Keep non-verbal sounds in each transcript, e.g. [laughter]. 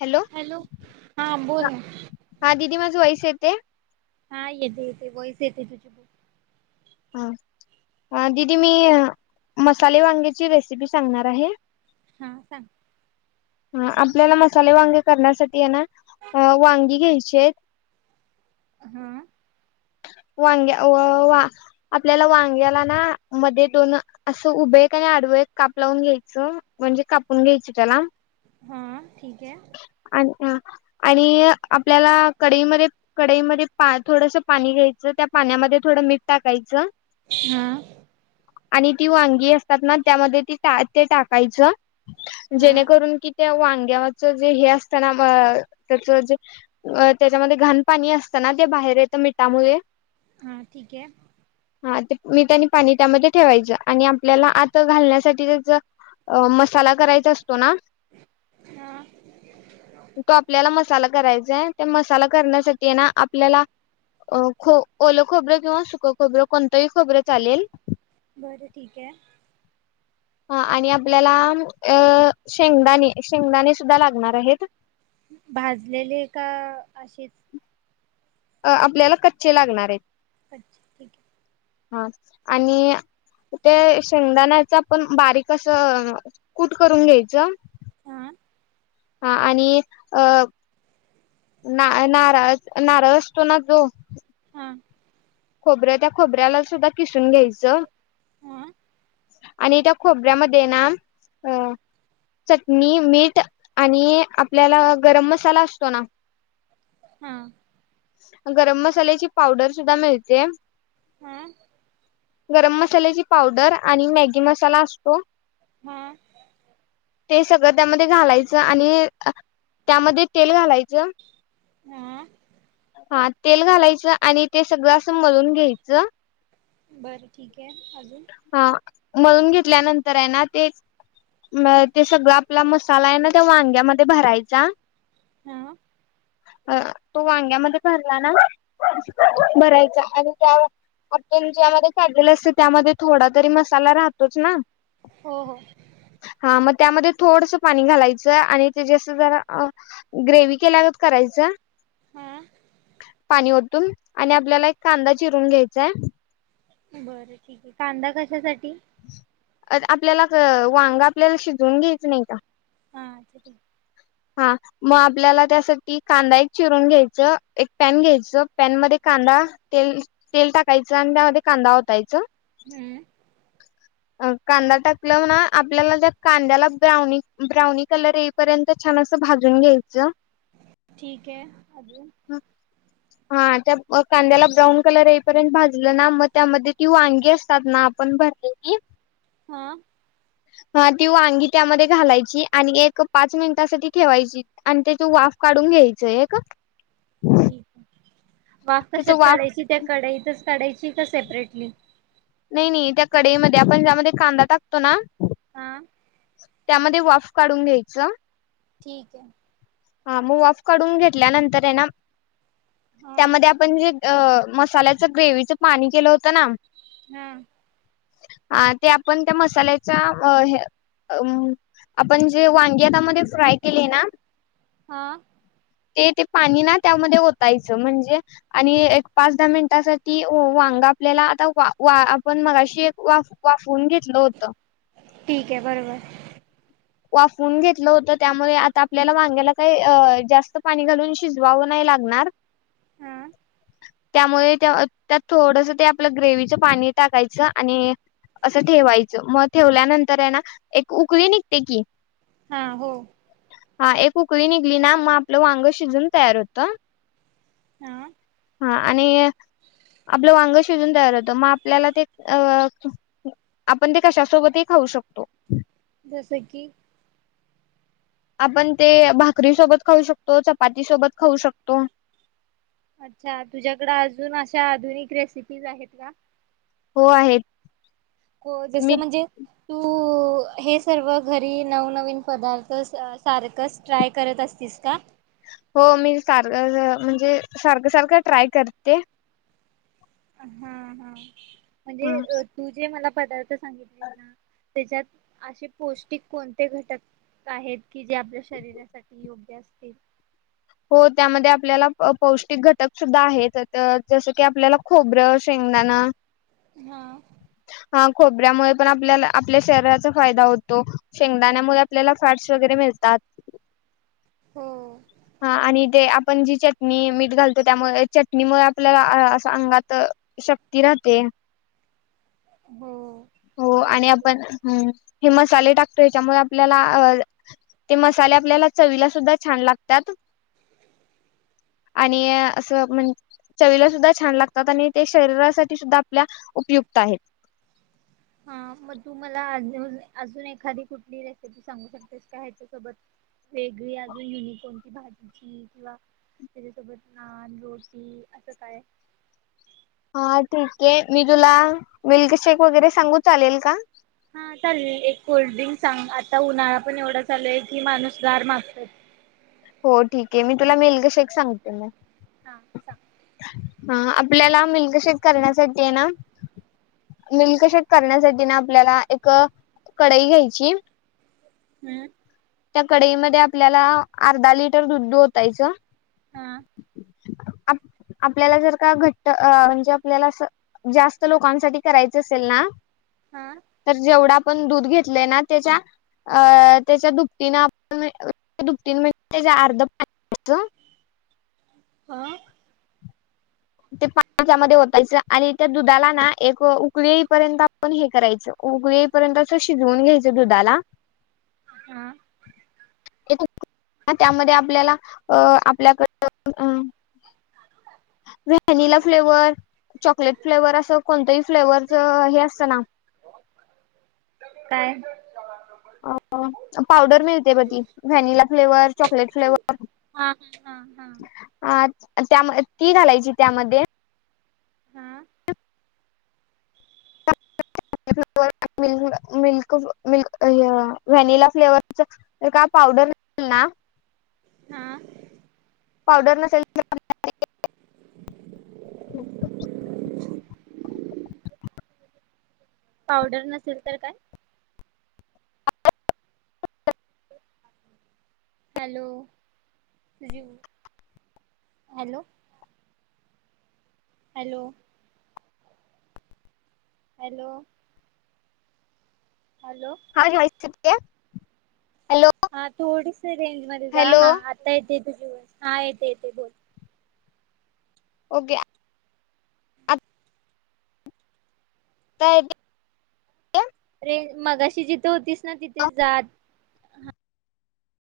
Hello! हा बोल ह ना. हा दिदी माझं वैसं येते? हा येते येते वैस येते तुझी ब हा दिदी मी मसाले वांगेची रेसिपी सांगणार आहे. हा सांग. ह आपल्याला मसाले वांगे करण्यासाठी येना ना वांगी घ्यायचियेत. हमम! वांग्या वा आपल्याला वांग्याला ना, मध्ये दोन असं उभे एक आणि आडवं एक काप लावून घ्यायचं म्हणजे कापून घ्यायच त्याला. हा ठीक आहे. आणि आपल्याला कडईमध्ये-कडईमध्ये थोडसं पा पाणी घ्यायचं. त्या पाण्यामध्ये थोडं मीठ टाकायचं हा! आणि ती वांगी असतात ना त्यामध्ये ती-ते टाकायचं. हा जेणेकरून की त्या वांग्यावरच जे हे असतं ना त्याच जे त्याच्यामध्ये घाण पाणी असतं ना ते बाहेर ये त मिठामुळे हं ठीक आहे. हा ते मीठ आणि पाणी त्यामध्ये ठेवायचं आणि आपल्याला आत घालण्यासाठी ज मसाला करायचा अस तो ना हा तो कापलेला म मसाला करायचाय ते मसाला करण्यासाठी ना आपल्याला अ खो ओल खोबरं किंवा सुख खोबरं कोणतंही खोबरं चालेल. बरं ठीक आहे. हा आणि आपल्याला अ शेंगदाणे शेंगदाणे सुद्धा लागणार आहेत. भाजलेले का असेच? अ आपल्याला कच्चे लागणार आहेत. अच्छा ठीक आहे. हा आणि ते शेंगदाण्याच आपण बारीक असं कूट करून घ्यायचं. आहे हा हा आणि अ ना नार नारळ असतो ना जो हा खोबर त्या खोबऱ्याला सुद्धा किस सून घ्यायचं. हा आणि त्या खोबऱ्यामध्ये ना अ चटणी मीठ आणि आपल्याला गरम मसाला असतो ना? हा गरम मसाल्याची पावडर सुद्धा मिळ जेम हम! गरम मसाल्याची पावडर आणि मॅगी मसाला असतो. हम ते सगळं त्यामध्ये घालायचं आणि त्यामध्ये तेल घालायचं हम! हा तेल घालायचं आणि ते सगळं असं मळून घ्यायचं. बरं ठीक आहे. के अजून हा मळून घेतल्यानंतर आहे ना? ते-ते सगळं आपला मसाला आहे ना त्या वांग्यामध्ये भरायचा. हा! अ तो वांग्यामध्ये भरला ना भरायचा आणि त्या आपण ज्यामध्ये काढलेलं अस त्यामध्ये थोडा तरी मसाला राहतोच ना हो हो हा मग त्यामध्ये थोडसं पाणी घालायचं आणि ते जसं जरा ग्रेवी केल्यागत करायचं. हा णी ओतून आणि आपल्याला एक कांदा चिरून घ्यायचाय बर ठीक आहे कांदा कशासा ठी आ आपल्याला वांग आपल्याला शिजवून घ्यायचं नाही का? हा [unintelligible] हा मग आपल्याला त्यासाठी कांदा एक चिरून घ्यायचं एक पॅन घ्यायचं पॅन मध्ये कांदा तेल तेल टाकायचं आणि त्यामध्ये कांदा ओतायचं हम्म अ कांदा टाकल्यावर ना आपल्याला त्या कांद्याला ब्राऊनी ब्राऊनी कलर येईपर्यं ते छान अस भाजून घ्याय ठीक आहे अजून हा त्या कांद्याला ब्राऊन कलर येईपर्यंत भाजलं ना मग त्यामध्ये ती वांगी असतात ना आपण भरलेली हा हा ती वांगी त्यामध्ये घालायची आणि एक पाच मिनिटासाठी ठेवायची आणि त्याची वाफ काढून घ्यायचय हे का ठीकये. वाफ कशात वाफ काढायची त्या कढाईतच काढायची ती का सेपरेटली नाही नाही त्या कडई मध्ये आपण ज्यामध्ये कांदा टाकतो ना हां त्यामध्ये वाफ काढून घ्यायचं ठीकये हा म वाफ काडून घेतल्यानंतरये ना हा त्यामध्ये आपण म्हणजे अ मसाल्याचं ग्रेवच पाणी केलं होतं ना हा हा ते आपण त्या मसाल्याच्या अ ह्य अ आपण जे वांगी आता मध्ये फ्राय केली ना हा ते ते पाणी ना त्यामध्ये वोतायचं म्हणजे आणि एक पाच दहा मिनिटासाठी वांग आपल्याला आता वाफ वा आपण मगाशी एक वाफ वाफवून घेतलं होत. ठीक आहे बरोबर वाफून घेतलं होत त्यामुळे आता आपल्याला वांग्याला काही अ जास्त पाणी घालून शिजवावं नाही लागणार हां त्यामुळे त्यात थोडस ते आपलं ग्रेवचं पाणी टाकायचं आणि असं ठेवायचं मग ठेवल्यानंतर आहे ना एक उकळी निघ ते की हा हो हा एक उकळी निघली ना म आपलं वांग शिजून तयार होतं. हा हा आणि आपलं वांग शिजून तयार होतं मग आपल्याला ते अ आपण ते कशासोबतही खाऊ शकतो. जसे कि आपण ते भाकरी सोबत खाऊ शकतो, चपाती सोबत खाऊ शकतो. अच्छा तुझ्याकडे अजून अशा आधुनिक रेसिपीज आहेत का? हो आहेत. को जसं मी म्हणजे तू हे सर्व घरी नव-नवीन पदार्थ सारखंच ट्राय करत असतीस का? हो मी सारं म्हणजे सारखं सारखं ट्राय करते. हम् हम! ह म्हणजे तु जे मला पदार्थ सांगितलीस ना? त्याच्यात असे पौष्टिक कोणते घटक आहेत? कि जे आपल्या शरीरासाठी योग्य अस तील हो त्यामध्ये आपल्याला पौष्टिक घटक सुद्धा आहेत जसं-जसं की आपल्याला खोबरं, शेंगदाण. हा हा खोबऱ्यामुळे पण आपल्याला आपल्या शरीराचा फायदा होतो. शेंगदाण्यामुळे आपल्याला फॅट्स वगैरे मिळतात. हो. हा आणि ते आपण जी चटणी, मीठ घालतो त्यामुळे चटणीमुळे आपल्याला अं-अं-असं अंगात शक्ती राहते. हो. हो आणि बरोबर आपण हो. हे मसाले टाकतो याच्यामुळे आपल्याला अ-ते मसाले आपल्याला चवीला सुद्धा छान लागतात आणि असं म्हण चवीला सुद्धा छान लागतात आणि ते शरीरासाठी सुद्धा आपल्या उपयुक्त आहेत. हा मग तू मला अजून अजून एखादी कुठली रेसिपी सांगू शकतेस का ह्याच्या सोबत? वेगळी आजुन युनिक कोणती भाजी? त्याच्यासोबत नान रोटी असं काय? हा ठीक आहे मी तुला मिल्कशेक वगैरे सांगू चालेल का? हा चालेलं एक कोल्ड्रिंक सांग. आता उन्हाळा पण एवढा चालूय की माणूस गार मागतय. हो ठीक आहे मी तुला मिल्कशेक सांगते मग. हा सांग. हा आपल्याला मिल्कशेेक करण्यासाठी आहे ना, मिल्कशेेक करण्यासाठी ना आपल्याला एक कढई घ्यायची हम्म! त्या कढईमध्ये आपल्याला अर्धा लिटर दुदु ओतायचं. हा! आपल्याला जर का घट्ट म्हणजे आपल्याला असं जास्त लोकांसाठी करायचं असेल ना? हा तर जेवढा आपण दूध घेतलय ना त्याच्या त्याच्या दुप्प टिन आपण दुपटीन म्हणजे त्या अर्ध पाणी घ्यायचं. हा! ते पाणी त्या मध्ये ओतायच आणि त्या दुधाला ना एक उकळी येईपर्यंत आपण हे करायचं, उगळी येईपर्यंत असं शिजवून घ्यायचं दुधाला. हां! त्यामध्ये आपल्याला अ, आपल्याकड अं व्हॅनिला फ्लेवर चॉकलेट फ्लेवर असं कोणतही फ्लेवरच हे असतं ना? काय? अ पावडर मिळते ब ती व्हॅनिला फ्लेवर, चॉकलेट फ्लेवर हा हा हा हा ती त्याम ती घालायची त्यामध्ये हां मिल्क व्हॅनिला फ्लेवरच का पावडर मिळेल ना. हा पावडर नसेल तर, [inaudible] पावडर नसेल तर काय? [inaudible] Hello hello hello hello hello हा घ्यायचच. काय हा थोडीशी रेंज मध्ये जा ह हॅलो आता ये येते का बग हा येते येते बोल. ओके आ काय ते [unintelligible] तेच मगाशी जिथ होतीस. ना तिथे जात.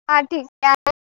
हा ठीक हाय.